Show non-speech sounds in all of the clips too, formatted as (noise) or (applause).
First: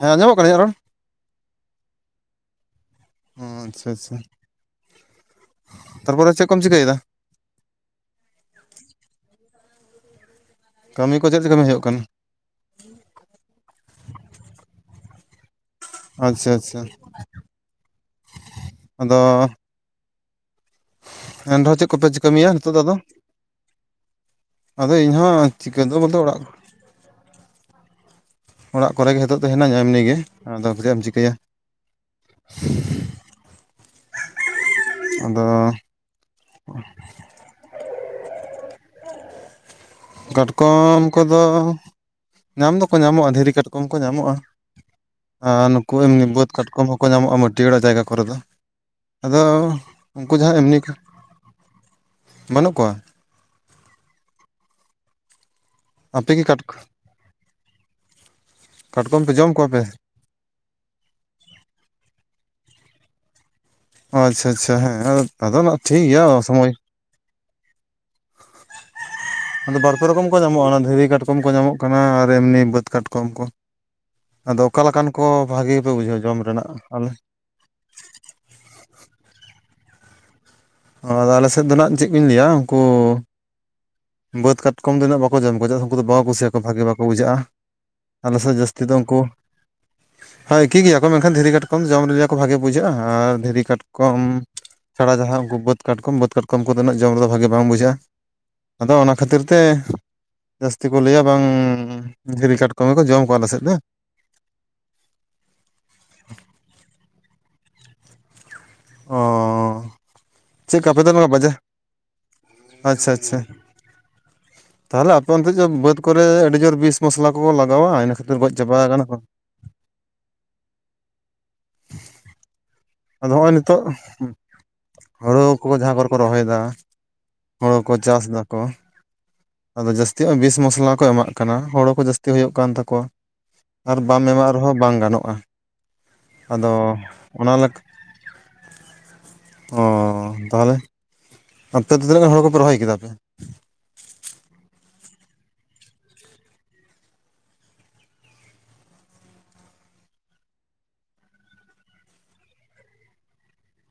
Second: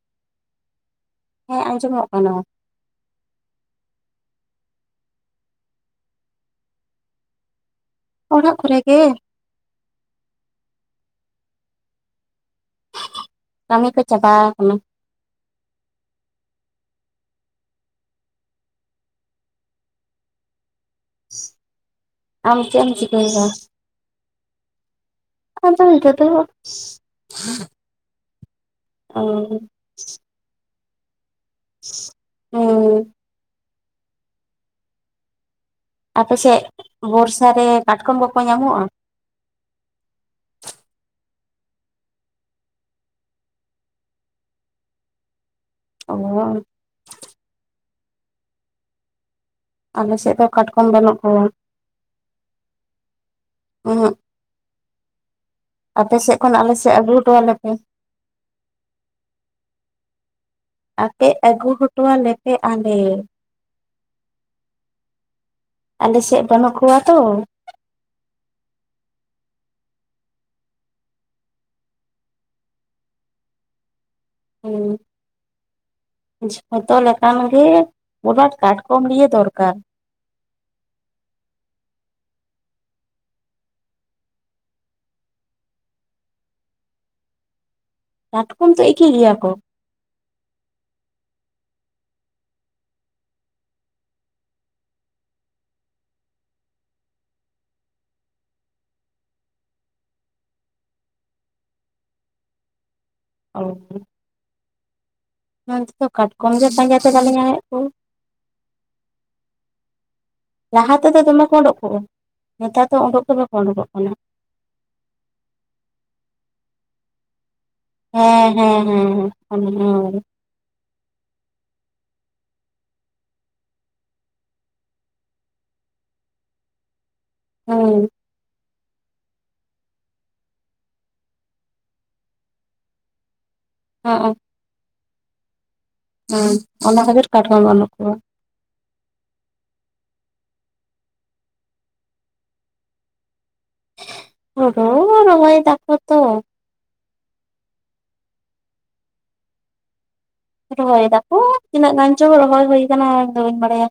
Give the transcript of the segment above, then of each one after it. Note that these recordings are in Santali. ᱦᱮᱸ ᱟᱸᱡᱚᱢᱚᱜ ᱠᱟᱱᱟ ᱤᱧᱟᱹᱜ ᱨᱚᱲ, ᱦᱮᱸ ᱟᱸᱡᱚᱢᱚᱜ ᱠᱟᱱᱟ᱾ ᱚ ᱟᱪᱪᱷᱟ ᱟᱪᱪᱷᱟ ᱛᱟᱨᱯᱚᱨᱮ ᱪᱮᱫ ᱠᱚᱢ ᱪᱤᱠᱟᱹᱭᱮᱫᱟ? ᱚᱲᱟᱜ ᱠᱚᱨᱮ ᱜᱮ᱾ ᱠᱟᱹᱢᱤ ᱠᱚ ᱪᱮᱫ ᱪᱮᱫ ᱠᱟᱹᱢᱤ ᱦᱩᱭᱩᱜ ᱠᱟᱱᱟ? ᱠᱟᱹᱢᱤ ᱠᱚ ᱪᱟᱵᱟᱣ ᱠᱟᱱᱟ᱾ ᱟᱪᱪᱷᱟ ᱟᱪᱪᱷᱟ ᱟᱫᱚ, ᱮᱱ ᱨᱮᱦᱚᱸ ᱪᱮᱫ ᱠᱚᱯᱮ, ᱠᱟᱹᱢᱤᱭᱟ ᱟᱢ ᱱᱤᱛᱚᱜ ᱪᱮᱫ ᱫᱚ ᱮᱢ ᱟᱫᱚ? ᱪᱤᱠᱟᱹᱭ ᱫᱟ? ᱟᱫᱚ ᱤᱧᱦᱚᱸ ᱟᱫᱚ ᱪᱤᱠᱟᱹ ᱤᱱᱠᱟᱹ ᱵᱚᱞᱛᱮ ᱫᱚ, ᱚᱲᱟᱜ (inaudible) ᱚᱲᱟᱜ ᱠᱚᱨᱮᱜᱮ ᱱᱤᱛᱚᱜ ᱫᱚ ᱦᱤᱱᱟᱹᱧᱟ ᱮᱢᱱᱤᱜᱮ ᱟᱫᱚ ᱪᱮᱜ ᱮᱢ ᱪᱤᱠᱟᱹᱭᱟ, ᱫᱚ ᱟᱫᱚ, ᱟᱯᱮᱥᱮᱜ ᱵᱚᱨᱥᱟ ᱨᱮ ᱠᱟᱴᱠᱚᱢ ᱠᱚᱠᱚ ᱧᱟᱢᱚᱜᱼᱟ? ᱠᱟᱴᱠᱚᱢ ᱠᱚᱫᱚ ᱧᱟᱢ ᱫᱚᱠᱚ ᱧᱟᱢᱚᱜᱼᱟ ᱫᱷᱤᱨᱤ ᱠᱟᱴᱠᱚᱢ ᱠᱚ ᱧᱟᱢᱚᱜᱼᱟ᱾ ᱟᱨ ᱱᱩᱠᱩ ᱚ ᱮᱢᱱᱤ ᱵᱟᱹᱫᱽ ᱠᱟᱴᱠᱚᱢ ᱦᱚᱸᱠᱚ ᱧᱟᱢᱚᱜᱼᱟ ᱢᱟᱹᱴᱤᱭᱟᱲᱟ ᱡᱟᱭᱜᱟ ᱠᱚᱨᱮ ᱫᱚ ᱟᱫᱚ, ᱟᱞᱮ ᱥᱮᱫᱜ ᱩᱱᱠᱩ ᱫᱚ ᱡᱟᱦᱟᱸ ᱮᱢᱱᱤ ᱠᱟᱴᱠᱚᱢ ᱠᱚ ᱵᱟᱹᱱᱩᱜ ᱠᱚᱣᱟ᱾ ᱵᱟᱹᱱᱩᱜ ᱠᱚᱣᱟ ᱟᱯᱮ ᱟᱯᱮᱥᱮᱜ ᱜᱮ ᱠᱷᱚᱱ ᱠᱟᱴ ᱟᱞᱮᱥᱮᱜ ᱟᱹᱜᱩ ᱦᱚᱴᱚᱣᱟ ᱞᱮᱯᱮ᱾ ᱠᱟᱴᱠᱚᱢ ᱯᱮ ᱡᱚᱢ ᱠᱚᱣᱟ ᱯᱮ? ᱟᱯᱮ ᱟᱹᱜᱩ ᱦᱚᱴᱚᱣᱟᱞᱮ ᱯᱮ ᱟᱞᱮ᱾ ᱦᱚᱸ ᱟᱪᱪᱷᱟ ᱟᱪᱪᱷᱟ ᱦᱮᱸ ᱟᱫᱚ ᱱᱟᱦᱟᱜ ᱴᱷᱤᱠ ᱟᱞᱮ ᱜᱮᱭᱟ ᱥᱮᱫ ᱚᱥᱚᱢᱚᱭ ᱵᱟᱹᱱᱩᱜ ᱠᱚᱣᱟ ᱛᱚ (unintelligible) ᱟᱫᱚ ᱵᱟᱨ ᱯᱮ ᱨᱚᱠᱚᱢ ᱠᱚ ᱧᱟᱢᱚᱜᱼᱟ᱾ ᱚᱱᱟ ᱫᱷᱤᱨᱤ ᱠᱟᱴᱠᱚᱢ ᱠᱚ ᱧᱟᱢᱚᱜ ᱠᱟᱱᱟ ᱟᱨ ᱮᱢᱱᱤ ᱵᱟᱹᱫᱽ ᱠᱟᱴᱠᱚᱢ ᱠᱚ᱾ ᱟᱫᱚ ᱚᱠᱟ ᱞᱮᱠᱟᱱ ᱦᱮᱸ ᱠᱚ ᱵᱷᱟᱜᱮ ᱯᱮ ᱵᱩᱡᱷᱟᱹᱣ ᱡᱷᱚᱛᱚ ᱞᱮᱠᱟᱱ ᱜᱮ, ᱢᱳᱴ ᱢᱟᱴ ᱠᱟᱴᱠᱚᱢ ᱞᱤᱭᱮ ᱫᱚᱨᱠᱟᱨ᱾ ᱚ ᱟᱫᱚ ᱟᱞᱮ ᱥᱮᱫ ᱫᱚ ᱱᱟᱦᱟᱜ ᱪᱮᱫ ᱠᱩᱧ ᱞᱟᱹᱭᱟ ᱩᱱᱠᱩ ᱵᱟᱹᱫᱽ ᱠᱟᱴᱠᱚᱢ ᱫᱚ ᱩᱱᱟᱹᱜ ᱵᱟᱠᱚ ᱡᱚᱢ ᱠᱚᱣᱟ, ᱪᱮᱫᱟᱜ ᱥᱮ ᱩᱱᱠᱩ ᱫᱚ ᱵᱟᱠᱚ ᱠᱩᱥᱤᱭᱟᱠᱚᱣᱟ ᱵᱷᱟᱜᱮ ᱵᱟᱠᱚ ᱵᱩᱡᱷᱟᱹᱜᱼᱟ᱾ ᱟᱞᱮ ᱥᱮᱫ ᱠᱟᱴᱠᱚᱢ ᱛᱚ ᱡᱟᱹᱥᱛᱤ ᱫᱚ ᱮᱠᱤ ᱩᱱᱠᱩ ᱜᱮᱭᱟ ᱠᱚ ᱦᱳᱭ ᱮᱠᱤ ᱜᱮᱭᱟ ᱠᱚ ᱢᱮᱱᱠᱷᱟᱱ ᱫᱷᱤᱨᱤ ᱠᱟᱴᱠᱚᱢ ᱡᱚᱢ ᱨᱮ ᱡᱮ ᱠᱚ ᱵᱷᱟᱜᱮ ᱵᱩᱡᱷᱟᱹᱜᱼᱟ ᱟᱨ ᱫᱷᱤᱨᱤ ᱠᱟᱴᱠᱚᱢ ᱪᱷᱟᱲᱟ ᱡᱟᱦᱟᱸ ᱩᱱᱠᱩ ᱵᱟᱹᱫᱽ ᱠᱟᱴᱠᱚᱢ, ᱵᱟᱹᱫᱽ ᱠᱟᱴᱠᱚᱢ ᱠᱚ ᱫᱚ ᱩᱱᱟᱹᱜ ᱡᱚᱢ ᱨᱮᱫᱚ ᱵᱷᱟᱜᱮ ᱵᱟᱝ ᱵᱩᱡᱷᱟᱹᱜᱼᱟ᱾ ᱟᱫᱚ ᱚᱱᱟ ᱠᱷᱟᱹᱛᱤᱨ ᱛᱮ ᱡᱟᱹᱥᱛᱤ ᱠᱚ ᱞᱟᱹᱭᱟ ᱵᱟᱝᱻ ᱫᱷᱤᱨᱤ ᱠᱟᱴᱠᱚᱢ ᱜᱮ ᱠᱚ ᱡᱚᱢ ᱠᱟᱣᱟ ᱟᱞᱮ ᱚ ᱥᱮᱫ ᱫᱚ᱾ ᱱᱚᱱᱛᱮ ᱫᱚ ᱠᱟᱴᱠᱚᱢ ᱜᱮ ᱯᱟᱸᱡᱟ ᱛᱮ ᱵᱟᱞᱮ ᱧᱟᱢᱮᱫ ᱠᱚ᱾ ᱚᱸᱻ᱾ ᱞᱟᱦᱟ ᱛᱮᱫᱚ ᱫᱚᱢᱮ ᱠᱚ ᱳᱸᱰᱳᱸᱜ ᱠᱚᱜᱼᱟ᱾ ᱱᱮᱛᱟᱨ ᱫᱚ ᱟᱪᱪᱷᱟ ᱳᱸᱰᱳᱸᱜ ᱜᱮ ᱟᱪᱪᱷᱟ ᱵᱟᱠᱚ ᱳᱸᱰᱳᱸᱠᱚᱜ ᱠᱟᱱᱟ᱾ ᱛᱟᱦᱚᱞᱮ ᱟᱯᱮ ᱚᱱᱛᱮ ᱪᱚ ᱵᱟᱹᱫᱽ ᱠᱚᱨᱮ ᱟᱹᱰᱤ ᱡᱳᱨ ᱵᱤᱥ ᱢᱚᱥᱞᱟ ᱠᱚᱠᱚ ᱞᱟᱜᱟᱣᱟ, ᱤᱱᱟᱹ ᱠᱷᱟᱹᱛᱤᱨ ᱜᱚᱡ ᱪᱟᱵᱟᱣ ᱠᱟᱱᱟ ᱠᱚ᱾ ᱢᱚᱱᱮ ᱦᱚᱭ᱾ ᱟᱫᱚ ᱦᱚᱸᱜᱼᱚᱭ ᱱᱤᱛᱚᱜ ᱦᱳᱲ ᱠᱚ ᱡᱟᱦᱟᱸ ᱠᱚᱨᱮ ᱠᱚ ᱨᱚᱦᱚᱭᱮᱫᱟ᱾ ᱦᱳᱲᱳ ᱦᱮᱸ ᱠᱚ ᱪᱟᱥ ᱫᱟᱠᱚ᱾ ᱟᱫᱚ ᱡᱟᱹᱥᱛᱤ ᱵᱤᱥ ᱢᱚᱥᱞᱟ ᱠᱚ ᱮᱢᱟᱜ ᱠᱟᱱᱟ, ᱦᱳᱲᱳ ᱠᱚ ᱡᱟᱹᱥᱛᱤ ᱦᱩᱭᱩᱜ ᱠᱟᱱ ᱛᱟᱠᱚᱣᱟ᱾ ᱟᱨ ᱵᱟᱢ ᱦᱮᱸ ᱮᱢᱟᱜ ᱨᱮᱦᱚᱸ ᱵᱟᱝ ᱜᱟᱱᱚᱜᱼᱟ᱾ ᱦᱮᱸ, ᱟᱫᱚ ᱚᱱᱟ ᱠᱷᱟᱹᱛᱤᱨ ᱚᱱᱟ ᱠᱟᱴᱠᱚᱢ ᱵᱟᱹᱱᱩᱜ ᱠᱚᱣᱟ᱾ ᱚᱻ ᱛᱟᱦᱚᱞᱮ ᱚᱱᱛᱮ ᱛᱤᱱᱟᱹᱜ ᱜᱟᱱ ᱦᱳᱲᱳ ᱠᱚᱯᱮ ᱨᱚᱦᱚᱭ ᱠᱮᱫᱟ ᱯᱮ? ᱯᱳᱰ ᱦᱳᱲᱳ ᱦᱚᱸ ᱨᱚᱦᱚᱭ ᱫᱟᱠᱚ ᱛᱚ᱾ ᱨᱚᱦᱚᱭ ᱫᱟᱠᱚ, ᱛᱤᱱᱟᱹᱜ ᱜᱟᱱ ᱪᱚ ᱨᱚᱦᱚᱭ ᱦᱳᱭ ᱟᱠᱟᱱᱟ ᱤᱧᱫᱚ ᱵᱟᱹᱧ ᱵᱟᱲᱟᱭᱟ᱾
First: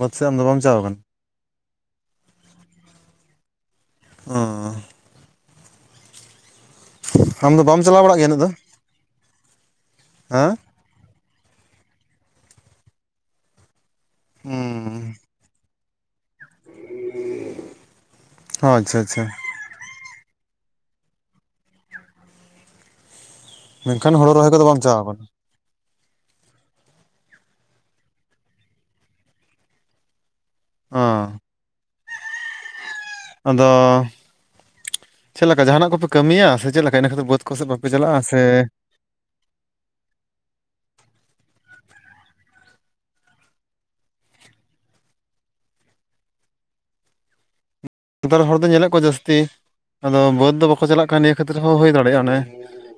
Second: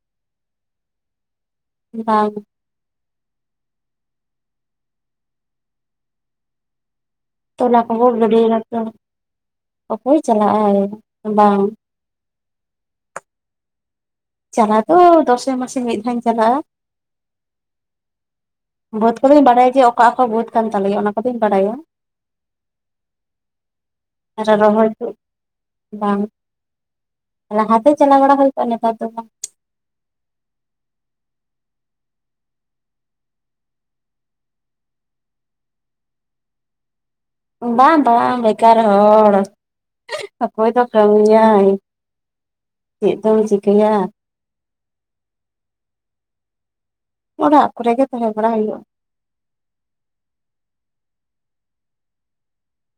ᱵᱟᱹᱫᱽ ᱥᱮᱫ ᱟᱢ ᱫᱚ ᱵᱟᱢ ᱪᱟᱣ ᱠᱟᱱᱟ᱾ ᱵᱟᱝ᱾ ᱚᱸᱻ᱾ ᱟᱢ ᱫᱚ ᱛᱚᱞᱟ ᱵᱟᱢ ᱪᱟᱞᱟᱣ ᱠᱚᱠᱚ ᱵᱟᱲᱟᱜ ᱜᱮᱭᱟ ᱩᱱᱟᱹᱜ ᱫᱚ? ᱜᱤᱰᱤᱭᱮᱫᱟ ᱚᱠᱚᱭ ᱦᱮᱸ ᱪᱟᱞᱟᱜᱼᱟᱭ ᱵᱟᱝ᱾ ᱪᱟᱞᱟᱣ ᱦᱩᱸ ᱫᱚ ᱫᱚᱥᱮ ᱢᱟᱥᱮ ᱢᱤᱫ ᱫᱷᱟᱣ ᱤᱧ ᱪᱟᱞᱟᱜᱼᱟ, ᱟᱪᱪᱷᱟ ᱵᱟᱹᱫᱽ ᱟᱪᱪᱷᱟ ᱠᱚᱫᱚᱧ ᱵᱟᱰᱟᱭ ᱜᱮᱭᱟ ᱚᱠᱟ ᱚᱠᱟ ᱵᱟᱹᱫᱽ ᱠᱟᱱ ᱛᱟᱞᱮᱭᱟ, ᱚᱱᱟ ᱠᱚᱫᱚᱧ ᱵᱟᱰᱟᱭᱟ᱾ ᱢᱮᱱᱠᱷᱟᱱ ᱦᱳᱲᱳ ᱟᱨᱚ ᱠᱚᱫᱚ ᱵᱟᱢ ᱨᱚᱦᱚᱭ ᱪᱟᱣ ᱫᱚ ᱠᱟᱱᱟ ᱵᱟᱝ, ᱞᱟᱦᱟᱛᱮ ᱪᱟᱞᱟᱣ ᱵᱟᱲᱟ ᱦᱳᱭ ᱠᱚᱜᱼᱟ ᱱᱮᱛᱟᱨ ᱫᱚ ᱵᱟᱝ᱾ ᱚᱻ᱾ ᱟᱫᱚ ᱪᱮᱫ ᱞᱮᱠᱟ ᱡᱟᱦᱟᱱᱟᱜ ᱠᱚᱯᱮ ᱠᱟᱹᱢᱤᱭᱟ ᱥᱮ ᱪᱮᱫ ᱞᱮᱠᱟ? ᱤᱱᱟᱹ ᱠᱷᱟᱹᱛᱤᱨ ᱵᱟᱹᱫᱽ ᱠᱚᱥᱮᱫ ᱵᱟᱯᱮ ᱵᱟᱝ ᱪᱟᱞᱟᱜᱼᱟ ᱵᱟᱝ ᱥᱮ ᱵᱮᱠᱟᱨ ᱦᱚᱲ, ᱚᱠᱚᱭ ᱫᱚ ᱠᱟᱹᱢᱤᱭᱟᱭ? ᱪᱮᱫ ᱫᱚᱢ ᱪᱤᱠᱟᱹᱭᱟ? ᱟᱲᱟᱜ ᱠᱚᱨᱮ ᱜᱮ ᱛᱟ ᱱᱮᱛᱟᱨ ᱦᱚᱲ ᱫᱩᱧ ᱧᱮᱞᱮᱫ ᱠᱚᱣᱟ ᱡᱟᱹᱥᱛᱤ ᱟᱫᱚ ᱵᱟᱹᱫᱽ ᱫᱚ ᱵᱟᱠᱚ ᱪᱟᱞᱟᱜ ᱠᱟᱱᱟ ᱱᱤᱭᱟᱹ ᱠᱷᱟᱹᱛᱤᱨ ᱦᱚᱸ ᱦᱩᱭ ᱫᱟᱲᱮᱭᱟᱜᱼᱟ᱾ ᱚᱱᱮ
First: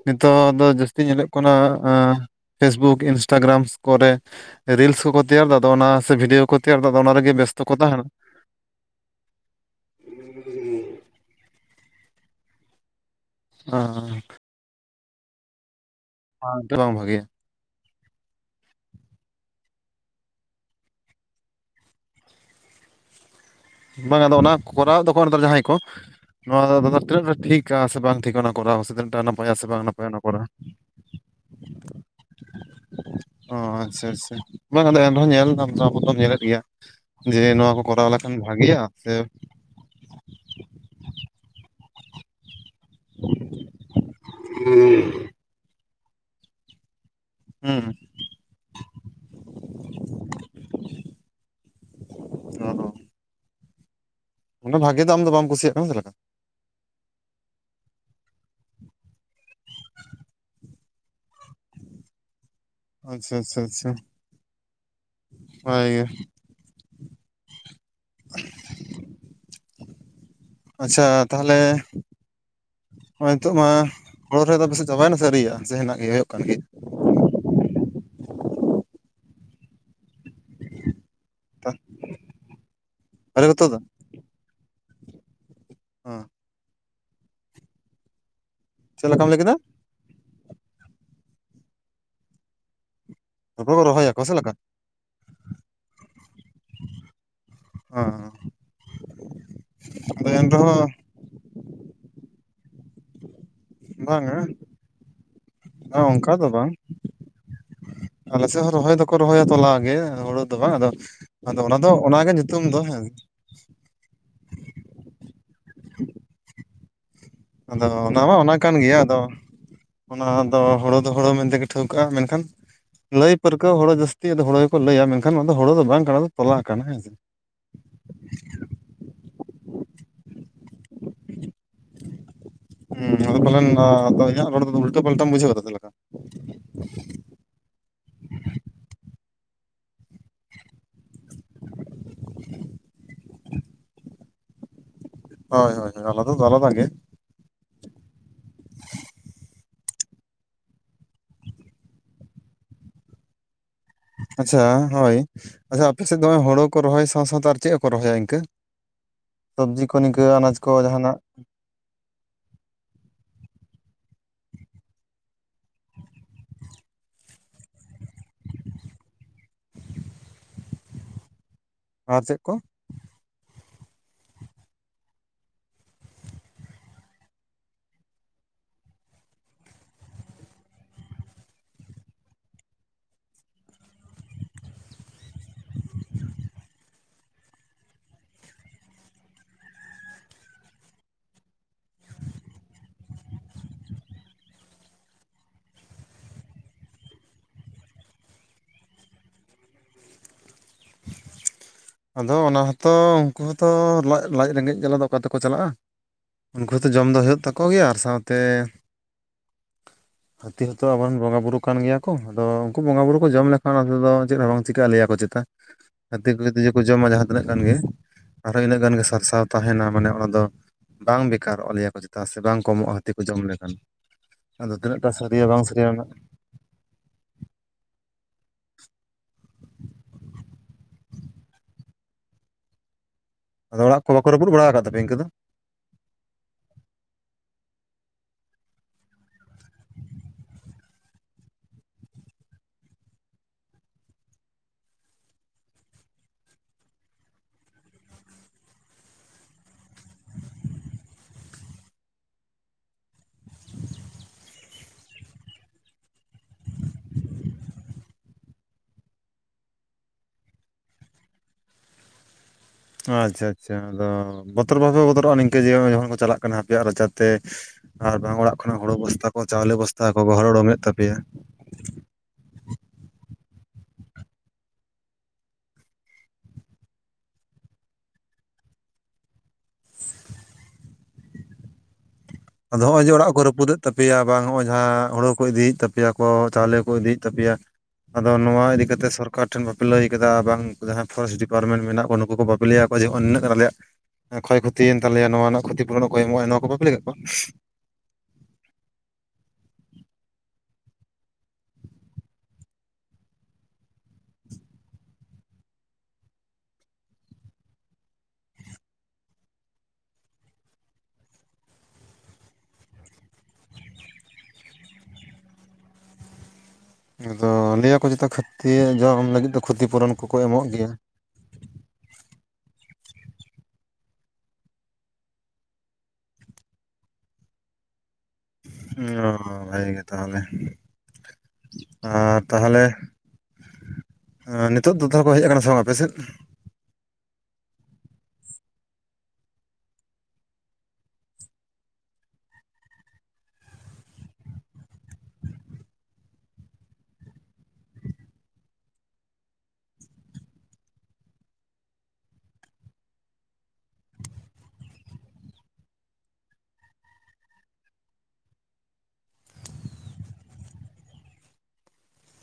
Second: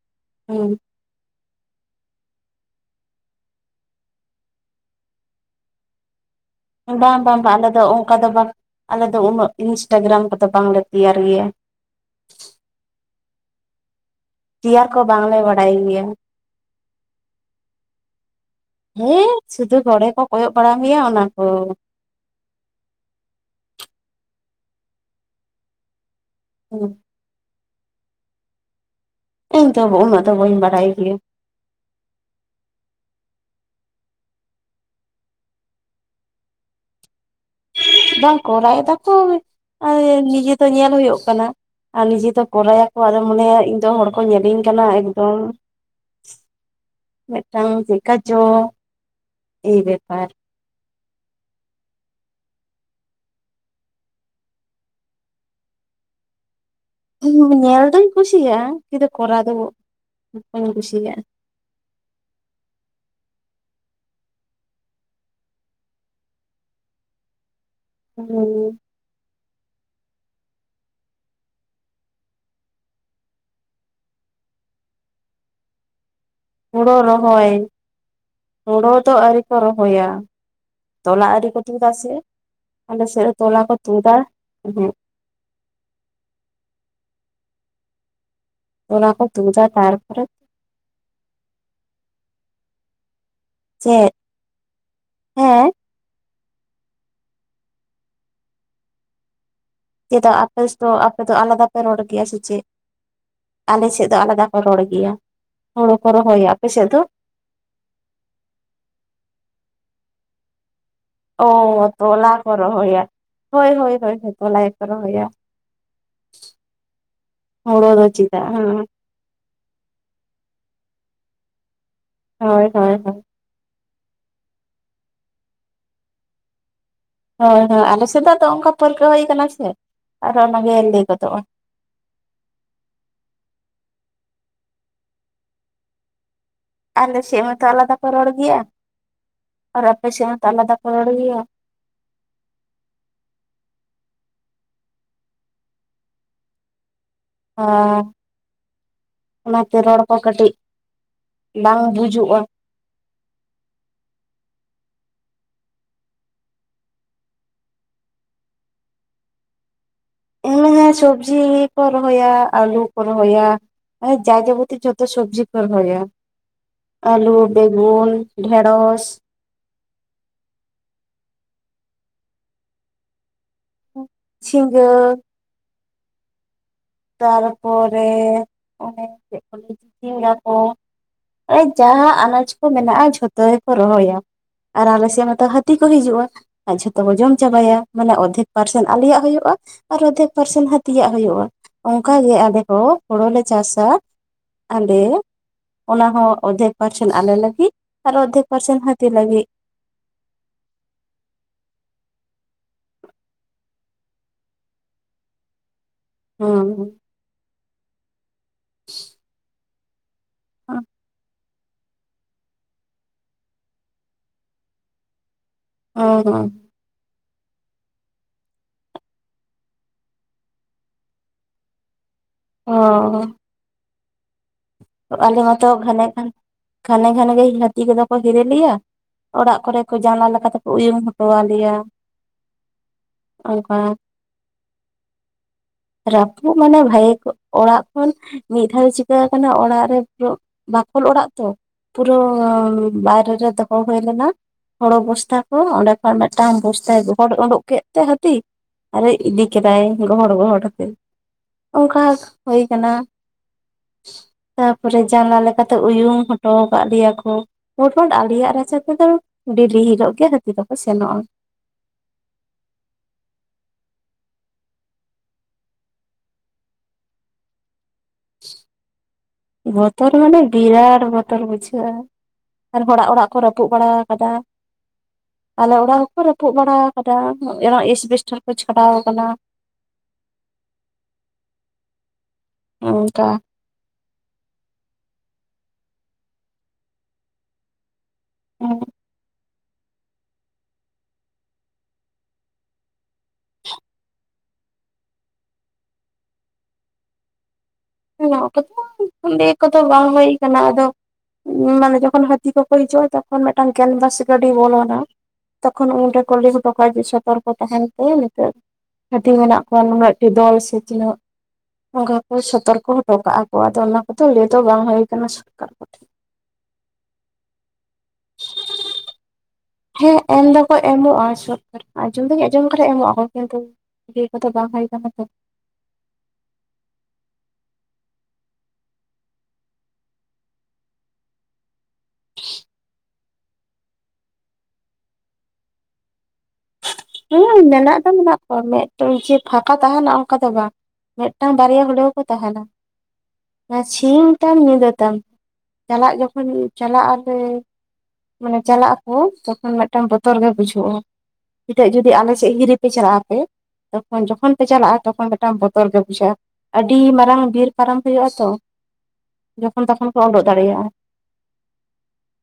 ᱱᱤᱛᱚᱜ ᱫᱚ ᱦᱩᱸ ᱡᱟᱹᱥᱛᱤ ᱛᱤ ᱧᱮᱞᱚᱜ ᱠᱟᱱᱟ, ᱟᱸ ᱯᱷᱮᱥᱵᱩᱠ, ᱤᱱᱥᱴᱟᱜᱨᱟᱢ ᱠᱚᱨᱮ ᱨᱤᱞᱥ ᱠᱚᱠᱚ ᱛᱮᱭᱟᱨ ᱮᱫᱟ ᱛᱚ, ᱟᱫᱚ ᱚᱱᱟ ᱥᱮ ᱵᱷᱤᱰᱭᱳ ᱠᱚ ᱛᱮᱭᱟᱨ ᱫᱟ ᱟᱫᱚ ᱚᱱᱟ ᱵᱟᱝ ᱨᱮᱜᱮ ᱵᱟᱝ ᱵᱟᱝ, ᱵᱮᱥᱛᱚ ᱟᱞᱮ ᱠᱚ ᱫᱚ ᱛᱟᱦᱮᱱᱟ ᱚᱱᱠᱟ ᱫᱚ ᱵᱟᱝ ᱟᱞᱮ ᱫᱚ ᱩᱱᱟᱹᱜ ᱤᱱᱥᱴᱟᱜᱨᱟᱢ ᱠᱚᱫᱚ ᱵᱟᱝ ᱞᱮ ᱛᱮᱭᱟᱨ ᱜᱮᱭᱟ᱾ ᱦᱚᱸ, ᱦᱚᱸ᱾ ᱛᱮᱭᱟᱨ ᱠᱚ ᱵᱟᱝ ᱞᱮ ᱵᱟᱲᱟᱭ ᱜᱮᱭᱟ᱾ ᱚᱱᱟ ᱦᱚᱛᱚ ᱵᱟᱝ ᱵᱷᱟᱹᱜᱮᱭᱼᱟ᱾ ᱦᱮᱹᱴ ᱥᱩᱫᱷᱩ ᱜᱚᱲᱮ ᱠᱚ ᱠᱚᱭᱚᱜ ᱵᱟᱲᱟ ᱦᱳᱭᱳᱜ ᱚᱱᱟ ᱠᱚ᱾ ᱵᱟᱝ ᱟᱫᱚ ᱚᱱᱟ ᱠᱚᱨᱟᱣ ᱮᱫ ᱫᱚᱠᱚ ᱱᱮᱛᱟᱨ ᱡᱟᱦᱟᱸᱭ ᱠᱚ᱾ ᱱᱚᱣᱟ ᱟᱫᱚ ᱛᱤᱱᱟᱹᱜ ᱴᱟ ᱴᱷᱤᱠ ᱪᱮᱫᱟᱜ ᱥᱮ ᱤᱵᱟᱝ ᱴᱷᱤᱠᱟ, ᱚᱱᱟ ᱦᱚᱸ ᱠᱚᱨᱟᱣ ᱥᱩᱫᱷᱩ ᱢᱤᱫᱴᱟᱝ ᱚᱱᱟ ᱤᱧ ᱫᱚ ᱩᱱᱟᱹᱜ ᱫᱚ ᱠᱚᱨᱟᱣ ᱵᱟᱹᱧ ᱵᱟᱲᱟᱭ ᱜᱮᱭᱟ᱾ ᱚ ᱟᱪᱪᱷᱟ, ᱟᱪᱪᱷᱟ᱾ ᱵᱟᱝ ᱟᱫᱚ ᱮᱱ ᱨᱮᱦᱚᱸ ᱧᱮᱞ ᱫᱟᱢᱛᱚ ᱟᱵᱚᱫᱚᱢ ᱧᱮᱞᱮᱫ ᱜᱮᱭᱟ᱾ ᱡᱮ ᱱᱚᱣᱟ ᱠᱚ ᱠᱚᱨᱟᱣ ᱞᱮᱠᱷᱟᱱ ᱵᱟᱝ ᱠᱚᱨᱟᱣ ᱵᱷᱟᱜᱮᱭᱟ ᱭᱮᱫᱟᱠᱚ ᱥᱮ ᱱᱤᱡᱮ ᱫᱚ ᱧᱮᱞ ᱦᱩᱭᱩᱜ ᱠᱟᱱᱟ ᱟᱨ ᱱᱤᱡᱮ ᱫᱚ ᱠᱚᱨᱟᱭᱟᱠᱚ ᱟᱨᱮᱢ ᱢᱚᱱᱮᱭᱟ ᱤᱧ ᱫᱚ ᱦᱚᱲ ᱠᱚ ᱧᱮᱞᱤᱧ ᱠᱟᱱᱟ ᱮᱠᱫᱚᱢ ᱢᱤᱫᱴᱟᱝ ᱦᱩᱸ ᱡᱮᱠᱟᱪᱚ ᱮ ᱵᱮᱯᱟᱨ ᱚ ᱩᱱᱟᱹ ᱵᱷᱟᱹᱜᱤ ᱫᱚ ᱟᱢ ᱫᱚ ᱵᱟᱢ ᱠᱩᱥᱤᱭᱟᱜᱼᱟ, ᱠᱟᱱᱟ ᱪᱮᱫ ᱞᱮᱠᱟ? ᱧᱮᱞ ᱫᱩᱧ ᱠᱩᱥᱤᱭᱟᱜᱼᱟ᱾ ᱠᱤᱛᱩ ᱠᱚᱨᱟᱣ ᱫᱚ ᱵᱟᱹᱧ ᱠᱩᱥᱤᱭᱟᱜᱼᱟ᱾ ᱟᱪᱪᱷᱟ, ᱟᱪᱪᱷᱟ, ᱟᱪᱪᱷᱟ, ᱦᱳᱭ᱾ ᱦᱩᱸ᱾ ᱟᱪᱪᱷᱟ ᱛᱟᱦᱞᱮ ᱱᱚᱭ ᱱᱤᱛᱚᱜ ᱢᱟ ᱦᱚᱲᱚ ᱨᱚᱦᱚᱭ ᱫᱚ ᱪᱟᱵᱟᱭᱮᱱᱟ ᱥᱮ ᱟᱹᱨᱤᱭᱟᱜᱤᱭᱟ ᱥᱮ ᱦᱮᱱᱟᱜ ᱜᱮᱭᱟ ᱦᱩᱭᱩᱜ ᱠᱟᱱ ᱜᱮ? ᱦᱩᱲᱩ ᱨᱚᱦᱚᱭ ᱦᱩᱲᱩ ᱫᱚ ᱟᱹᱣᱨᱤ ᱠᱚ ᱨᱚᱦᱚᱭᱟ᱾ ᱛᱚᱞᱟ ᱟᱨᱤ ᱠᱚ ᱛᱩᱫᱟ ᱥᱮ ᱟᱞᱮ ᱥᱮᱫ ᱨᱮ ᱛᱚᱞᱟ ᱠᱚ ᱛᱩᱫᱟ ᱦᱮᱸ ᱦᱚᱸ᱾ ᱛᱚᱞᱟ ᱪᱮᱫ ᱠᱚ ᱞᱮᱠᱟᱢ ᱞᱟᱹᱭ ᱠᱮᱫᱟ ᱛᱩᱫᱟ ᱛᱟᱨ ᱯᱚᱨᱮ ᱯᱚᱨᱮ ᱠᱚ ᱪᱮᱫ ᱨᱚᱦᱚᱭᱟ ᱠᱚ ᱥᱮ ᱞᱮᱠᱟ? ᱦᱮᱸ ᱦᱚᱸ᱾ ᱮᱫᱟ ᱟᱯᱮᱥ ᱫᱚ ᱟᱯᱮ ᱫᱚ ᱟᱞᱟᱫᱟ ᱯᱮ ᱨᱚᱱ ᱜᱮᱭᱟ ᱥᱮ ᱪᱮᱫ? ᱟᱞᱮ ᱥᱮᱫ ᱫᱚ ᱵᱟᱝᱟ ᱟᱞᱟᱫᱟ ᱠᱚ ᱨᱚᱲ ᱜᱮᱭᱟ᱾ ᱦᱩᱲᱩ ᱠᱚ ᱚᱱᱠᱟ ᱨᱚᱦᱚᱭᱟ᱾ ᱫᱚ ᱟᱯᱮ ᱵᱟᱝ ᱥᱮᱫ ᱫᱚ? ᱟᱞᱮ ᱥᱮ ᱦᱚᱸ ᱨᱚᱦᱚᱭ ᱫᱚᱠᱚ ᱨᱚᱦᱚᱭᱟ ᱛᱚᱞᱟ ᱜᱮ ᱦᱩᱲᱩ ᱫᱚ ᱵᱟᱝ ᱟᱫᱚ ᱟᱫᱚ ᱚᱱᱟ ᱚ ᱫᱚ ᱛᱚᱞᱟ ᱚᱱᱟᱜᱮ ᱠᱚ ᱧᱩᱛᱩᱢ ᱫᱚ ᱨᱚᱦᱚᱭᱟ᱾ ᱦᱮᱸ ᱦᱳᱭ, ᱦᱳᱭ, ᱦᱳᱭ, ᱦᱳᱭ, ᱛᱚᱞᱟ ᱜᱮᱠᱚ ᱨᱚᱦᱚᱭᱟ᱾ ᱟᱫᱚ ᱦᱳᱲᱳ ᱫᱚ ᱚᱱᱟ ᱢᱟ ᱪᱮᱫᱟᱜ ᱚᱱᱟ ᱦᱮᱸ ᱠᱟᱱ ᱦᱳᱭ ᱜᱮᱭᱟ ᱟᱫᱚ ᱚᱱᱟ ᱫᱚ ᱦᱳᱲᱳ ᱫᱚ ᱦᱳᱲᱳ ᱢᱮᱱᱛᱮ ᱜᱮ ᱴᱷᱟᱹᱣᱠᱟᱹᱜᱼᱟ᱾ ᱢᱮᱱᱠᱷᱟᱱ ᱦᱳᱭ ᱦᱳᱭ ᱞᱟᱹᱭ ᱯᱟᱹᱨᱠᱟᱹᱣ ᱦᱚᱲ ᱡᱟᱹᱥᱛᱤ ᱦᱳᱲᱳ ᱜᱮᱠᱚ ᱞᱟᱹᱭᱟ, ᱢᱮᱱᱠᱷᱟᱱ ᱚᱱᱟ ᱫᱚ ᱦᱚᱲᱳ ᱫᱚ ᱵᱟᱝ ᱠᱟᱱᱟ ᱛᱚᱞᱟ ᱟᱠᱟᱱᱟ ᱦᱮᱸᱥᱮ᱾ ᱦᱳᱭ ᱟᱫᱚ ᱟᱞᱮᱥᱮᱫ ᱫᱚ ᱚᱱᱠᱟ ᱯᱟᱹᱨᱠᱟᱹᱣ ᱦᱩᱭ ᱟᱠᱟᱱᱟ ᱥᱮ ᱟᱨ ᱚᱱᱟ ᱜᱮ ᱞᱟᱹᱭ ᱜᱚᱫᱚᱜᱼᱟ᱾ ᱦᱳᱭ ᱯᱟᱞᱮᱱ ᱟᱫᱚ ᱟᱧᱟᱜ ᱨᱚᱲ ᱫᱚ ᱩᱞᱴᱟᱹ ᱯᱟᱞᱴᱟᱢ ᱵᱩᱡᱷᱟᱹᱣᱫᱟ ᱪᱮᱫ ᱞᱮᱠᱟ? ᱟᱞᱮ ᱥᱮᱫ ᱦᱚᱸᱛᱚ ᱟᱞᱟᱫᱟ ᱠᱚ ᱨᱚᱲ ᱜᱮᱭᱟ ᱟᱨ ᱟᱯᱮ ᱥᱮᱫ ᱦᱚᱸᱛᱚ ᱟᱞᱟᱫᱟ ᱠᱚ ᱨᱚᱲ ᱜᱮᱭᱟ᱾ (inaudible) ᱦᱳᱭ, ᱦᱳᱭ, ᱦᱤᱭ ᱟᱞᱟᱫᱟ ᱫᱚ ᱟᱞᱟᱫᱟ ᱜᱮ ᱦᱚᱸ ᱚᱱᱟ ᱛᱮ ᱨᱚᱲ ᱠᱚ ᱠᱟᱹᱴᱤᱡ ᱵᱟᱝ ᱵᱩᱡᱷᱩᱜᱼᱟ᱾ ᱟᱪᱪᱷᱟ ᱦᱚᱭ ᱟᱪᱪᱷᱟ ᱟᱯᱮ ᱥᱮᱫ ᱫᱚ ᱦᱳᱲᱳ ᱠᱚ ᱨᱚᱦᱚᱭ ᱥᱟᱶ ᱥᱟᱶᱛᱮ ᱟᱨ ᱪᱮᱫ ᱠᱚᱠᱚ ᱨᱚᱦᱚᱭᱟ ᱤᱱᱠᱟᱹ? ᱥᱚᱵᱽᱡᱤ ᱠᱚ ᱱᱤᱠᱟᱹ ᱟᱱᱟᱡ ᱠᱚ ᱦᱮᱸᱻᱦᱮᱸ ᱡᱟᱦᱟᱱᱟᱜ ᱥᱚᱵᱽᱡᱤ ᱠᱚ ᱨᱚᱦᱚᱭᱟ ᱟᱞᱩ ᱠᱚ ᱨᱚᱦᱚᱭᱟ ᱢᱟᱱᱮ ᱡᱟ ᱡᱟᱵᱚᱛᱤ ᱡᱚᱛᱚ ᱥᱚᱵᱽᱡᱤ ᱠᱚ ᱨᱚᱦᱚᱭᱟ ᱟᱹᱞᱩ, ᱵᱮᱜᱩᱱ, ᱰᱷᱮᱸᱲᱚᱥ ᱟᱨ ᱪᱮᱜ ᱠᱚ? ᱡᱷᱤᱸᱜᱟᱹ ᱛᱟᱨᱯᱚᱨᱮ ᱚᱱᱮ ᱪᱮᱫ ᱠᱚ ᱞᱟᱹᱭᱟ ᱡᱷᱤᱸᱜᱟ. ᱠᱚ ᱡᱟᱦᱟ ᱟᱱᱟᱡᱽ ᱠᱚ ᱢᱮᱱᱟᱜᱼᱟ ᱡᱷᱚᱛᱚ ᱜᱮᱠᱚ ᱨᱚᱦᱚᱭᱟ᱾ ᱟᱨ ᱟᱞᱮ ᱥᱮ ᱢᱟᱛᱚ ᱦᱟᱹᱛᱤ ᱠᱚ ᱦᱤᱡᱩᱜᱼᱟ᱾ ᱡᱚᱛᱚ ᱠᱚ ᱡᱚᱢ ᱪᱟᱵᱟᱭᱟ ᱢᱟᱱᱮ ᱚᱫᱷᱮᱠ ᱯᱟᱨᱥᱮᱱ ᱟᱞᱮᱭᱟᱜ ᱦᱩᱭᱩᱜᱼᱟ ᱟᱨ ᱚᱫᱷᱮᱠ ᱯᱟᱨᱥᱮᱱ ᱦᱟᱹᱛᱤᱭᱟᱜ ᱦᱩᱭᱩᱜᱼᱟ ᱚᱱᱠᱟᱜᱮ ᱟᱞᱮ ᱦᱚᱸ ᱦᱳᱲᱳ ᱞᱮ ᱪᱟᱥᱟ᱾ ᱟᱞᱮ ᱚᱱᱟ ᱦᱚᱸ ᱚᱫᱷᱮᱠ ᱯᱟᱨᱥᱮᱱ ᱟᱞᱮ ᱞᱟᱹᱜᱤᱫ ᱟᱨ ᱚᱫᱷᱮᱠ ᱯᱟᱨᱥᱮᱱ ᱦᱟᱹᱛᱤ ᱞᱟᱹᱜᱤᱫ ᱟᱫᱚ ᱚᱱᱟ ᱦᱚᱸᱛᱚ ᱩᱝᱠᱩ ᱦᱚᱸᱛᱚ ᱞᱟᱡ ᱨᱮᱸᱜᱮᱡᱽ ᱡᱟᱞᱟ ᱫᱚ ᱚᱠᱟ ᱛᱮᱠᱚ ᱪᱟᱞᱟᱜᱼᱟ᱾ ᱩᱝᱠᱩ ᱦᱚᱸᱫᱚ ᱦᱩᱸ ᱡᱚᱢ ᱫᱚ ᱦᱩᱭᱩᱜ ᱛᱟᱠᱚ ᱜᱮᱭᱟ ᱟᱨ ᱥᱟᱶᱛᱮ ᱦᱟᱹᱛᱤ ᱦᱚᱸᱛᱚ ᱟᱵᱚᱨᱮᱱ ᱵᱚᱸᱜᱟ ᱵᱩᱨᱩ ᱠᱟᱱ ᱜᱮᱭᱟ ᱠᱚ ᱟᱫᱚ ᱩᱝᱠᱩ ᱵᱚᱸᱜᱟ ᱵᱩᱨᱩ ᱠᱚ ᱡᱚᱢ ᱞᱮᱠᱷᱟᱱ ᱚᱱᱟ ᱛᱮᱫᱚ ᱪᱮᱫ ᱦᱚᱸ ᱵᱟᱝ ᱪᱤᱠᱟᱹᱜᱼᱟ ᱞᱟᱹᱭᱟᱠᱚ ᱪᱮᱛᱟ ᱦᱩᱸ ᱦᱟᱹᱛᱤ ᱦᱩᱸ ᱡᱮ ᱠᱚ ᱡᱚᱢᱟ ᱡᱟᱦᱟᱸ ᱛᱤᱱᱟᱹᱜ ᱜᱟᱱ ᱜᱮ ᱟᱨᱦᱚᱸ ᱤᱱᱟᱹᱜ ᱜᱟᱱ ᱜᱮ ᱥᱟᱨᱥᱟᱣ ᱛᱟᱦᱮᱱᱟ ᱢᱟᱱᱮ ᱚᱱᱟ ᱫᱚ ᱵᱟᱝ ᱵᱮᱠᱟᱨᱚᱜᱼᱟ ᱞᱟᱹᱭᱟ ᱠᱚ ᱪᱮᱛᱟ ᱥᱮ ᱵᱟᱝ ᱚ ᱠᱚᱢᱚᱜᱼᱟ ᱦᱟᱹᱛᱤ ᱠᱚ ᱡᱚᱢ ᱞᱮᱠᱷᱟᱱ ᱟᱫᱚ ᱛᱤᱱᱟᱹᱜᱴᱟ ᱟᱞᱮ ᱥᱟᱹᱨᱤᱭᱟ ᱵᱟᱝ ᱢᱟᱛᱚ ᱥᱟᱹᱨᱤᱭᱟ ᱜᱷᱟᱱᱮ ᱨᱮᱱᱟᱜ ᱜᱷᱟᱱ ᱜᱷᱟᱱᱮ ᱜᱷᱟᱱᱮ ᱜᱮ ᱦᱟᱹᱛᱤ ᱠᱚᱫᱚ ᱠᱚ ᱦᱤᱨᱤ ᱞᱮᱭᱟ ᱚᱲᱟᱜ ᱠᱚᱨᱮ ᱠᱚ ᱡᱟᱱᱟᱞᱟ ᱞᱮᱠᱟᱛᱮ ᱠᱚ ᱩᱭᱩ ᱦᱚᱴᱚ ᱟᱞᱮᱭᱟ ᱚᱱᱠᱟ ᱟᱫᱚᱲᱟᱜ ᱠᱚ ᱵᱟᱠᱚ ᱨᱟᱹᱯᱩᱫ ᱵᱟᱲᱟ ᱟᱠᱟᱫᱟ ᱤᱱᱠᱟᱹ ᱫᱚ ᱨᱟᱹᱯᱩᱫ ᱢᱟᱱᱮ ᱵᱷᱟᱜᱮ ᱚᱲᱟᱜ ᱠᱷᱚᱱ ᱢᱤᱫ ᱫᱷᱟᱣ ᱪᱤᱠᱟ ᱟᱠᱟᱱᱟ ᱚᱲᱟᱜ ᱨᱮ ᱯ ᱵᱟᱠᱷᱳᱞ ᱚᱲᱟᱜ ᱛᱚ ᱯᱩᱨᱟᱹ ᱵᱟᱭᱨᱮ ᱨᱮ ᱫᱚᱦᱚ ᱦᱩᱭ ᱞᱮᱱᱟ ᱦᱳᱲᱳ ᱵᱚᱥᱛᱟ ᱠᱚ ᱚᱸᱰᱮ ᱠᱷᱚᱱ ᱢᱤᱫᱴᱟᱝ ᱵᱚᱥᱛᱟᱭ ᱜᱚᱦᱚᱲ ᱩᱰᱩᱠ ᱠᱮᱫ ᱛᱮ ᱦᱟᱹᱛᱤ ᱟᱨᱮ ᱤᱫᱤ ᱠᱮᱫᱟᱭ ᱜᱚᱦᱚᱲ ᱜᱚᱦᱚᱲ ᱠᱟᱛᱮ ᱚᱱᱠᱟ ᱦᱩᱭ ᱠᱟᱱᱟ ᱛᱟᱯᱚᱨᱮ ᱡᱟᱱᱟᱞᱟ ᱞᱮᱠᱟᱛᱮ ᱩᱭᱩᱝ ᱦᱚᱴᱚ ᱟᱠᱟᱫ ᱞᱮᱭᱟ ᱠᱚ ᱯᱚᱴᱚᱞ ᱟᱞᱮᱭᱟᱜ ᱨᱟᱪᱟ ᱛᱮᱫᱚ ᱰᱮᱨᱤ ᱦᱤᱞᱳᱜ ᱜᱮ ᱦᱟᱹᱛᱤ ᱫᱚᱠᱚ ᱥᱮᱱᱚᱜᱼᱟ ᱟᱪᱷᱟ- ᱟᱪᱷᱟ ᱟᱫᱚ ᱵᱚᱛᱚᱨ ᱵᱟᱯᱮ ᱵᱚᱛᱚᱨᱚᱜᱼᱟ ᱱᱤᱝᱠᱟᱹ ᱡᱮ ᱡᱚᱠᱷᱚᱱ ᱠᱚ ᱪᱟᱞᱟᱜ ᱠᱟᱱᱟ ᱟᱯᱮᱭᱟᱜ ᱨᱟᱪᱟᱛᱮ ᱟᱨ ᱵᱟᱝ ᱚᱲᱟᱜ ᱠᱷᱚᱱᱟᱜ ᱦᱳᱲᱳ ᱵᱚᱥᱛᱟ ᱠᱚ ᱪᱟᱣᱞᱮ ᱵᱚᱛᱚᱨ ᱵᱚᱥᱛᱟ ᱠᱚ ᱢᱟᱱᱮ ᱜᱚᱦᱚᱲ ᱩᱰᱚᱝᱮᱫ ᱵᱤᱨᱟᱴ ᱛᱟᱯᱮᱭᱟ ᱵᱚᱛᱚᱨ ᱵᱩᱡᱷᱟᱹᱜᱼᱟ᱾ ᱟᱨ ᱦᱚᱲᱟᱜ ᱚᱲᱟᱜ ᱠᱚ ᱨᱟᱹᱯᱩᱫ ᱵᱟᱲᱟ ᱟᱠᱟᱫᱟ᱾ ᱟᱞᱮ ᱚᱲᱟᱜ ᱦᱚᱸᱠᱚ ᱨᱟᱹᱯᱩᱫ ᱵᱟᱲᱟ ᱟᱠᱟᱫᱟ ᱮ ᱤᱥᱵᱮᱥᱴᱟᱨ ᱠᱚ ᱪᱷᱟᱰᱟᱣ ᱟᱠᱟᱱᱟ᱾ ᱟᱫᱚ ᱦᱚᱸᱜᱚᱭ ᱡᱮ ᱚᱱᱠᱟ ᱚᱲᱟᱜ ᱠᱚ ᱨᱟᱹᱯᱩᱫᱮᱫᱽ ᱛᱟᱯᱮᱭᱟ ᱵᱟᱝ ᱱᱚᱜᱼᱚᱭ ᱡᱟᱦᱟᱸ ᱦᱳᱲᱳ ᱠᱚ ᱤᱫᱤᱭᱮᱫ ᱛᱟᱯᱮᱭᱟ ᱠᱚ ᱪᱟᱣᱞᱮ ᱠᱚ ᱤᱫᱤᱭᱮᱫ ᱛᱟᱯᱮᱭᱟ᱾ ᱟᱫᱚ ᱱᱚᱣᱟ ᱤᱫᱤᱠᱟ ᱠᱟᱛᱮ ᱥᱚᱨᱠᱟᱨ ᱚᱠᱟ ᱴᱷᱮᱱ ᱵᱟᱯᱮ ᱞᱟᱹᱭ ᱠᱟᱫᱟ ᱵᱟᱝ ᱡᱟᱦᱟᱸᱭ ᱯᱷᱚᱨᱮᱥᱴ ᱰᱤᱯᱟᱨᱴᱢᱮᱱᱴ ᱢᱮᱱᱟᱜ ᱠᱚ ᱱᱩᱠᱩ ᱠᱚ ᱵᱟᱯᱮ ᱞᱟᱹᱭᱟᱠᱚ ᱡᱮᱼ ᱱᱤᱱᱟᱹᱜ ᱜᱟᱱ ᱟᱞᱭᱟᱜ ᱠᱷᱚᱭ ᱠᱷᱩᱛᱤᱭᱮᱱ ᱛᱟᱞᱮᱭᱟ ᱱᱚᱣᱟ ᱨᱮᱱᱟᱜ ᱠᱷᱩᱛᱤ ᱯᱩᱨᱚᱱᱚ ᱚᱠᱚᱭ ᱮᱢᱚᱜᱼᱟ ᱱᱚᱣᱟ ᱠᱚ ᱵᱟᱯᱮ ᱞᱟᱹᱭ ᱠᱟᱫ ᱠᱚᱣᱟ ᱚᱱᱟ ᱠᱚᱫᱚ ᱠᱩᱞᱤ ᱠᱚᱫᱚ ᱵᱟᱝ ᱦᱩᱭ ᱠᱟᱱᱟ ᱟᱫᱚ ᱢᱟᱱᱮ ᱡᱚᱠᱷᱚᱱ ᱦᱟᱹᱛᱤ ᱠᱚᱠᱚᱦᱤᱡᱩᱜᱼᱟ ᱛᱠᱷᱚᱱ ᱢᱤᱫᱴᱟᱝ ᱠᱮᱱᱵᱟᱹᱥ ᱜᱟᱹᱰᱤ ᱵᱚᱞᱱᱟ᱾ ᱛᱚᱠᱷᱚᱱ ᱩᱱᱤᱨᱮ ᱠᱚᱞᱤ ᱦᱚᱴᱚ ᱠᱟᱭ ᱥᱚᱛᱚᱨᱠᱚ ᱛᱟᱦᱮᱱ ᱯᱮ ᱱᱤᱛᱚᱜ ᱦᱟᱹᱛᱤ ᱢᱮᱱᱟᱜ ᱠᱚᱣᱟ ᱱᱩᱱᱟᱹᱜᱴᱤᱡ ᱫᱚᱞ ᱥᱮ ᱛᱤᱱᱟᱹᱜ ᱱᱚᱝᱠᱟ ᱠᱚ ᱥᱚᱛᱚᱨᱠᱚ ᱠᱚ ᱦᱚᱴᱚ ᱠᱟᱜ ᱟᱠᱚ ᱟᱫᱚ ᱚᱱᱟ ᱠᱚᱫᱚ ᱞᱟᱹᱭ ᱫᱚ ᱵᱟᱝ ᱦᱩᱭ ᱟᱠᱟᱱᱟ ᱥᱚᱨᱠᱟᱨ ᱠᱚᱴᱷᱮᱱ ᱟᱫᱚ ᱞᱟᱹᱭᱟᱠᱚ ᱡᱚᱛᱚ ᱠᱷᱟᱹᱛ ᱡᱚᱢ ᱞᱟᱹᱜᱤᱫ ᱫᱚ ᱠᱷᱚᱛᱤ ᱦᱮᱸ ᱯᱩᱨᱚᱱ ᱠᱚᱠᱚ ᱮᱢ ᱮᱢᱚᱜ ᱫᱚᱠᱚ ᱜᱮᱭᱟ ᱮᱢᱚᱜᱼᱟ᱾ ᱟᱸᱡᱚᱢ ᱫᱚᱸᱧ ᱟᱸᱡᱚᱢ ᱠᱟᱫᱟ ᱮᱢᱚᱜᱼᱟᱠᱚ ᱠᱤᱱᱛᱩ ᱤᱭᱟᱹ ᱠᱚᱫᱚ ᱵᱟᱝ ᱦᱩᱭ ᱠᱟᱱᱟ ᱛᱚ ᱚᱸ ᱵᱷᱟᱜᱤ ᱜᱮ ᱛᱟᱦᱚᱞᱮ ᱟᱨ ᱛᱟᱦᱚᱞᱮ ᱱᱤᱛᱚᱜ ᱫᱚ ᱛᱟᱦᱚᱞᱮ ᱠᱚ ᱦᱮᱡ ᱠᱟᱱᱟ ᱥᱮ ᱵᱟᱝ ᱟᱯᱮ ᱥᱮᱫ? ᱦᱮᱸ ᱢᱮᱱᱟᱜ ᱫᱚ ᱢᱮᱱᱟᱜ ᱠᱚᱣᱟ ᱢᱤᱫᱴᱟᱝ ᱡᱮᱫ ᱯᱷᱟᱸᱠᱟ ᱛᱟᱦᱮᱱᱟ ᱚᱱᱠᱟ ᱫᱚ ᱵᱟᱝ, ᱢᱤᱫᱴᱟᱝ ᱵᱟᱨᱭᱟ ᱦᱩᱞᱮᱭᱚ ᱠᱚ ᱛᱟᱦᱮᱱᱟ ᱾ ᱚᱱᱟ ᱥᱤᱧ ᱛᱟᱢ ᱧᱤᱫᱟᱹ ᱛᱟᱢ ᱪᱟᱞᱟᱜ ᱡᱚᱠᱷᱚᱱ ᱪᱟᱞᱟᱜ ᱟᱞᱮᱼᱼ ᱢᱟᱱᱮ ᱪᱟᱞᱟᱜ ᱟᱠᱚ ᱛᱚᱠᱷᱚᱱ ᱢᱤᱫᱴᱟᱝ ᱵᱚᱛᱚᱨ ᱜᱮ ᱵᱩᱡᱷᱩᱜᱼᱟ ᱾ ᱱᱤᱛᱚᱜ ᱡᱩᱫᱤ ᱟᱞᱮ ᱥᱮᱫ ᱦᱤᱨᱤ ᱯᱮ ᱪᱟᱞᱟᱜ ᱟᱯᱮ ᱛᱚᱠᱷᱚᱱ ᱡᱚᱠᱷᱚᱱ ᱯᱮ ᱪᱟᱞᱟᱜᱼᱟ ᱛᱚᱠᱷᱚᱱ ᱢᱤᱫᱴᱟᱝ ᱵᱚᱛᱚᱨ ᱜᱮ ᱵᱩᱡᱷᱟᱹᱜᱼᱟ ᱾ ᱟᱹᱰᱤ ᱢᱟᱨᱟᱝ ᱵᱤᱨ ᱯᱟᱨᱚᱢ ᱦᱩᱭᱩᱜ ᱟ ᱛᱚ ᱡᱚᱠᱷᱚᱱ ᱛᱚᱠᱷᱚᱱ ᱠᱚ ᱩᱰᱩᱠ ᱫᱟᱲᱮᱭᱟᱜᱼᱟ ᱾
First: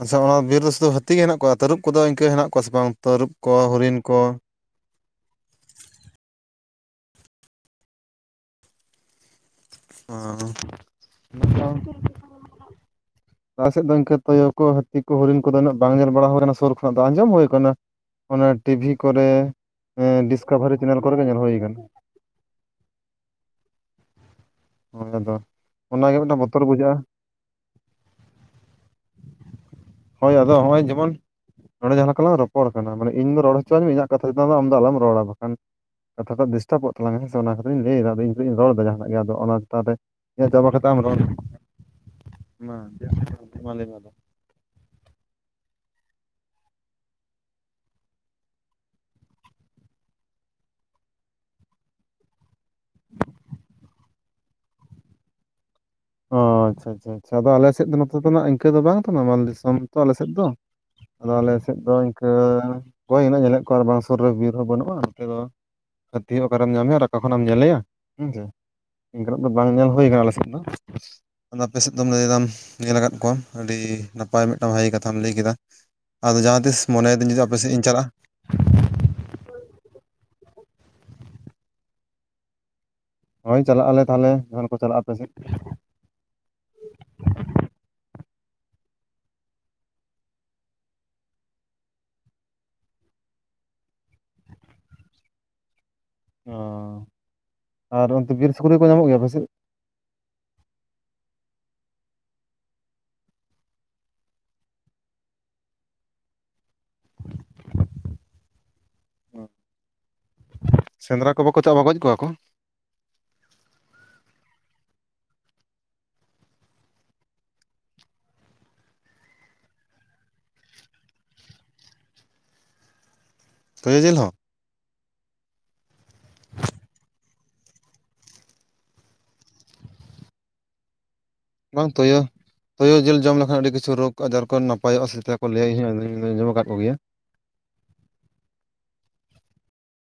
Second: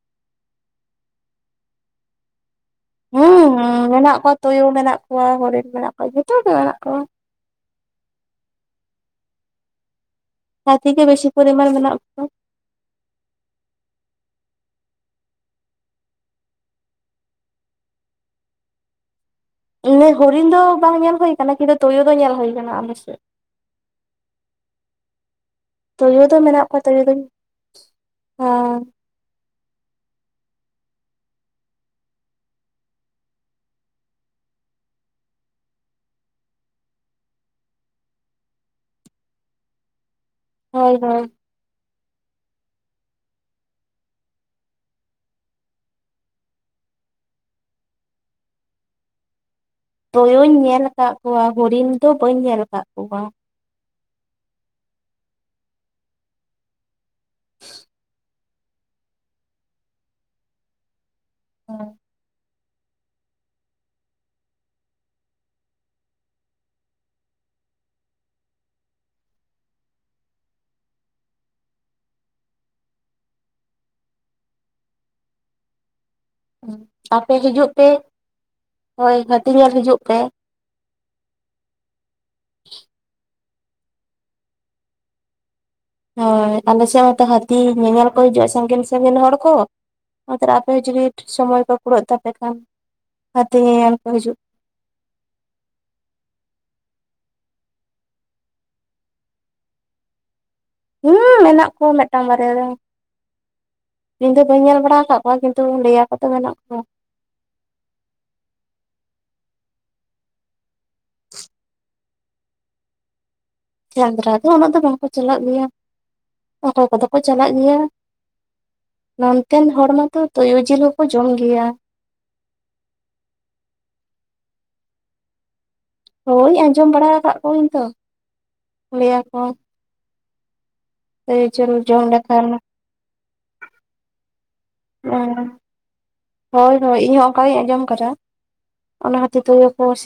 ᱟᱪᱷᱟ ᱚᱱᱟ ᱵᱤᱨ ᱨᱮ ᱥᱩᱫᱩ ᱦᱟᱹᱛᱤ ᱜᱮ ᱦᱮᱱᱟᱜ ᱠᱚᱣᱟ ᱛᱟᱹᱨᱩᱵ ᱠᱚᱫᱚ ᱤᱱᱠᱟᱹ ᱦᱮᱱᱟᱜ ᱠᱚᱣᱟ ᱥᱮ ᱵᱟᱝ ᱛᱟᱹᱨᱩᱵ ᱠᱚ ᱦᱮᱸ ᱦᱚᱨᱤᱱ ᱢᱮᱱᱟᱜ ᱠᱚ ᱠᱚᱣᱟ ᱛᱩᱭᱩ ᱢᱮᱱᱟᱜ ᱠᱚᱣᱟ ᱦᱚᱲ ᱨᱮᱱ ᱢᱮᱱᱟᱜ ᱠᱚᱣᱟ ᱡᱚᱛᱚ ᱜᱮ ᱢᱮᱱᱟᱜ ᱠᱚᱣᱟ, ᱚᱸ ᱾ ᱦᱟᱹᱛᱤ ᱜᱮ ᱵᱮᱥᱤ ᱯᱚᱨᱤᱢᱟᱱ ᱢᱮᱱᱟᱜ ᱠᱚᱣᱟ ᱟᱞᱮᱥᱮᱫ ᱫᱚ ᱤᱱᱠᱟᱹ ᱛᱚᱭᱩ ᱠᱚ ᱦᱟᱹᱛᱤ ᱠᱚ ᱦᱚᱨᱤᱱ ᱠᱚᱫᱚ ᱩᱱᱟᱹᱜ ᱵᱟᱝ ᱧᱮᱞ ᱵᱟᱲᱟ ᱟᱠᱟᱱᱟ ᱥᱩᱨ ᱠᱷᱚᱱᱟᱜ ᱫᱚ ᱟᱸᱡᱚᱢ ᱦᱩᱭᱩ ᱟᱠᱟᱱᱟ ᱚᱱᱟ ᱴᱤᱵᱷᱤ ᱠᱚᱨᱮ ᱤᱱᱟᱹ ᱮᱸ ᱦᱚᱨᱤᱱ ᱫᱚ ᱰᱤᱥᱠᱟᱵᱷᱟᱨᱤ ᱵᱟᱝ ᱪᱮᱱᱮᱞ ᱠᱚᱨᱮ ᱧᱮᱞ ᱜᱮ ᱦᱩᱭ ᱠᱟᱱᱟ ᱠᱤᱱᱛᱩ ᱟᱠᱟᱱᱟ ᱛᱩᱭᱩ ᱫᱚ ᱧᱮᱞ ᱦᱩᱭᱩ ᱟᱠᱟᱱᱟ ᱟᱞᱮᱥᱮᱫ᱾ ᱟᱞᱮ ᱫᱚ, ᱛᱳᱭᱳ ᱫᱚ ᱢᱮᱱᱟᱜ ᱠᱚᱣᱟ ᱛᱳᱭᱳ ᱫᱚᱧ, ᱟᱨ ᱦᱳᱭ ᱟᱫᱚ ᱦᱚᱸᱜᱼᱚᱭ ᱡᱮᱢᱚᱱ ᱱᱚᱸᱰᱮ ᱡᱟᱦᱟᱸ ᱞᱮᱠᱟᱞᱟᱝ ᱨᱚᱯᱚᱲ ᱠᱟᱱᱟ ᱢᱟᱱᱮ ᱤᱧ ᱫᱚ ᱨᱚᱲ ᱦᱚᱪᱚ ᱣᱟᱹᱧ ᱤᱧᱟᱹᱜ ᱠᱟᱛᱷᱟ ᱪᱮᱛᱟᱱ ᱫᱚ ᱟᱢᱫᱚ ᱟᱞᱚᱢ ᱨᱚᱲᱟ ᱵᱟᱠᱷᱟᱱ ᱠᱟᱛᱷᱟ ᱫᱚ ᱰᱤᱥᱴᱟᱵᱚᱜ ᱛᱟᱞᱟᱝ ᱦᱮᱸ ᱥᱮ ᱚᱱᱟ ᱠᱟᱛᱷᱟᱧ ᱞᱟᱹᱭᱮᱫᱟ ᱟᱫᱚ ᱤᱧᱫᱚᱧ ᱨᱚᱲᱟ ᱫᱟ ᱡᱟᱦᱟᱱᱟᱜ ᱜᱮ ᱟᱫᱚ ᱚᱱᱟ ᱛᱟᱦᱚᱞᱮ ᱤᱭᱟᱹ ᱪᱟᱵᱟ ᱠᱟᱛᱮ ᱦᱳᱭ ᱟᱢ ᱨᱚᱲ ᱦᱳᱭ ᱢᱮ ᱢᱟ ᱢᱟ ᱞᱟᱹᱭ ᱢᱮ ᱟᱫᱚ ᱛᱳᱭᱳᱧ ᱧᱮᱞ ᱠᱟᱜ ᱠᱚᱣᱟ ᱦᱚᱨᱤᱱ ᱫᱚ ᱵᱟᱹᱧ ᱧᱮᱞ ᱠᱟᱜ ᱠᱚᱣᱟ᱾ ᱚ ᱟᱪᱪᱷᱟ ᱟᱪᱪᱷᱟ ᱟᱪᱪᱷᱟ ᱟᱫᱚ ᱟᱞᱮ ᱥᱮᱫ ᱫᱚ ᱱᱚᱛᱮ ᱫᱚᱱᱟᱜ ᱤᱱᱠᱟᱹ ᱫᱚ ᱵᱟᱝ ᱠᱟᱱᱟ ᱱᱟᱢᱟᱞ ᱫᱤᱥᱚᱢ ᱛᱚ ᱟᱞᱮ ᱥᱮᱫ ᱫᱚ᱾ ᱟᱫᱚ ᱟᱞᱮ ᱥᱮᱫ ᱫᱚ ᱤᱱᱠᱟᱹ ᱚᱠᱚᱭ ᱩᱱᱟᱜ ᱮ ᱧᱮᱞᱮᱫ ᱠᱚᱣᱟ ᱵᱟᱝ ᱥᱩᱨ ᱨᱮ ᱵᱤᱨ ᱦᱚᱸ ᱵᱟᱹᱱᱩᱜᱼᱟ ᱚᱱᱛᱮ ᱫᱚ, ᱦᱟᱹᱛᱤ ᱦᱚ ᱚᱠᱟᱨᱮᱢ ᱧᱟᱢᱮᱭᱟ ᱟᱨ ᱟᱠᱟ ᱠᱷᱚᱱᱚᱮᱢ ᱧᱮᱞᱮᱭᱟ ᱦᱮᱸᱥᱮ, ᱤᱱᱠᱟᱹᱱᱟᱜ ᱫᱚ ᱵᱟᱝ ᱧᱮᱞ ᱦᱩᱭ ᱠᱟᱱᱟ ᱟᱞᱮ ᱥᱮᱫ ᱫᱚ ᱟᱫᱚ ᱟᱯᱮ ᱥᱮᱫ ᱫᱚᱢ ᱞᱟᱹᱭ ᱫᱟᱢ ᱧᱮᱞ ᱟᱠᱟᱫ ᱠᱚᱣᱟᱢ ᱟᱹᱰᱤ ᱱᱟᱯᱟᱭ ᱢᱤᱫᱴᱟᱝ ᱵᱷᱟᱜᱮ ᱠᱟᱛᱷᱟᱢ ᱞᱟᱹᱭ ᱠᱮᱫᱟ᱾ ᱟᱫᱚ ᱡᱟᱦᱟᱸ ᱛᱤᱥ ᱢᱚᱱᱮᱫᱟᱹᱧ ᱡᱩᱫᱤ ᱟᱯᱮ ᱦᱤᱡᱩᱜ ᱥᱮᱫ ᱤᱧ ᱯᱮ ᱪᱟᱞᱟᱜᱼᱟ ᱾ ᱦᱳᱭ ᱦᱟᱹᱛᱤ ᱧᱮᱞ ᱦᱤᱡᱩᱜ ᱯᱮ, ᱦᱳᱭ ᱪᱟᱞᱟᱜ ᱟᱞᱮ ᱛᱟᱦᱞᱮ ᱡᱚᱠᱷᱚᱱ ᱠᱚ ᱪᱟᱞᱟᱜᱼᱟ ᱟᱯᱮᱥᱮᱫ, ᱦᱳᱭ ᱟᱞᱮ ᱥᱮᱫ ᱢᱟᱛᱚ ᱦᱟᱹᱛᱤ ᱧᱮᱧᱮᱞ ᱠᱚ ᱦᱤᱡᱩᱜᱼᱟ ᱥᱟᱺᱜᱤᱧ ᱥᱟᱺᱜᱤᱧ ᱦᱚᱲ ᱠᱚ, ᱚᱛ ᱨᱮ ᱟᱯᱮ ᱡᱩᱫᱤ ᱥᱚᱢᱚᱭ ᱠᱚ ᱠᱩᱲᱟᱹᱜ ᱛᱟᱯᱮ ᱠᱷᱟᱱ ᱦᱟᱹᱛᱤ ᱧᱮᱧᱮᱞ ᱠᱚ ᱦᱤᱡᱩᱜ ᱚᱸᱻ ᱟᱨ ᱚᱱᱛᱮ ᱵᱤᱨ ᱥᱩᱠᱨᱤ ᱠᱚ ᱧᱟᱢᱚᱜ ᱜᱮᱭᱟ ᱟᱯᱮ ᱥᱮᱡ? ᱦᱩᱸ ᱢᱮᱱᱟᱜ ᱠᱚᱣᱟ ᱢᱤᱫᱴᱟᱝ ᱵᱟᱨᱭᱟ ᱜᱟᱱ, ᱤᱧ ᱫᱚ ᱵᱟᱹᱧ ᱧᱮᱞ ᱵᱟᱲᱟ ᱟᱠᱟᱜ ᱠᱚᱣᱟ ᱠᱤᱱᱛᱩ ᱞᱟᱹᱭᱟᱠᱚ ᱛᱚ ᱢᱮᱱᱟᱜ ᱠᱚᱣᱟ, ᱥᱮᱸᱱᱫᱨᱟ ᱠᱚ ᱵᱟᱠᱚ ᱪᱟᱜᱼᱟ, ᱜᱚᱡ ᱠᱚᱣᱟ ᱠᱚ? ᱥᱮᱸᱫᱽᱨᱟ ᱫᱚ ᱩᱱᱟᱹᱜ ᱫᱚ ᱵᱟᱠᱚ ᱪᱟᱞᱟᱜ ᱜᱮᱭᱟ ᱚᱠᱚᱭ ᱠᱚᱫᱚ ᱠᱚ ᱪᱟᱞᱟᱜ ᱜᱮᱭᱟ ᱾ ᱱᱚᱱᱛᱮᱱ ᱦᱚᱲ ᱢᱟᱛᱚ ᱛᱚᱭᱳ ᱡᱤᱞ ᱦᱚᱠᱚ ᱡᱚᱢ ᱜᱮᱭᱟ, ᱛᱚᱭᱳ ᱡᱤᱞ ᱦᱚᱸ? ᱦᱳᱭ ᱟᱸᱡᱚᱢ ᱵᱟᱲᱟ ᱠᱟᱜ ᱠᱚᱣᱟᱹᱧ ᱛᱚ ᱞᱟᱹᱭᱟ ᱠᱚ ᱛᱚᱭᱳ ᱡᱮᱞ ᱡᱚᱢ ᱞᱮᱠᱷᱟᱱ ᱛᱚᱭᱳ ᱡᱤᱞ ᱡᱚᱢ ᱞᱮᱠᱷᱟᱱ ᱟᱹᱰᱤ ᱠᱤᱪᱷᱩ ᱨᱳᱜᱽ ᱟᱡᱟᱨ ᱠᱚ ᱱᱟᱯᱟᱭᱚᱜᱼᱟ ᱥᱮ ᱪᱮᱛᱟ ᱠᱚ ᱞᱟᱹᱭᱟ ᱤᱧᱦᱚ ᱟᱡᱚᱢ ᱫᱚᱧ ᱟᱡᱚᱢ ᱟᱠᱟᱫ ᱠᱚ ᱜᱮᱭᱟ ᱾ ᱦᱳᱭᱧ ᱟᱸᱡᱚᱢ ᱠᱟᱫᱟ ᱚᱱᱟ (unintelligible)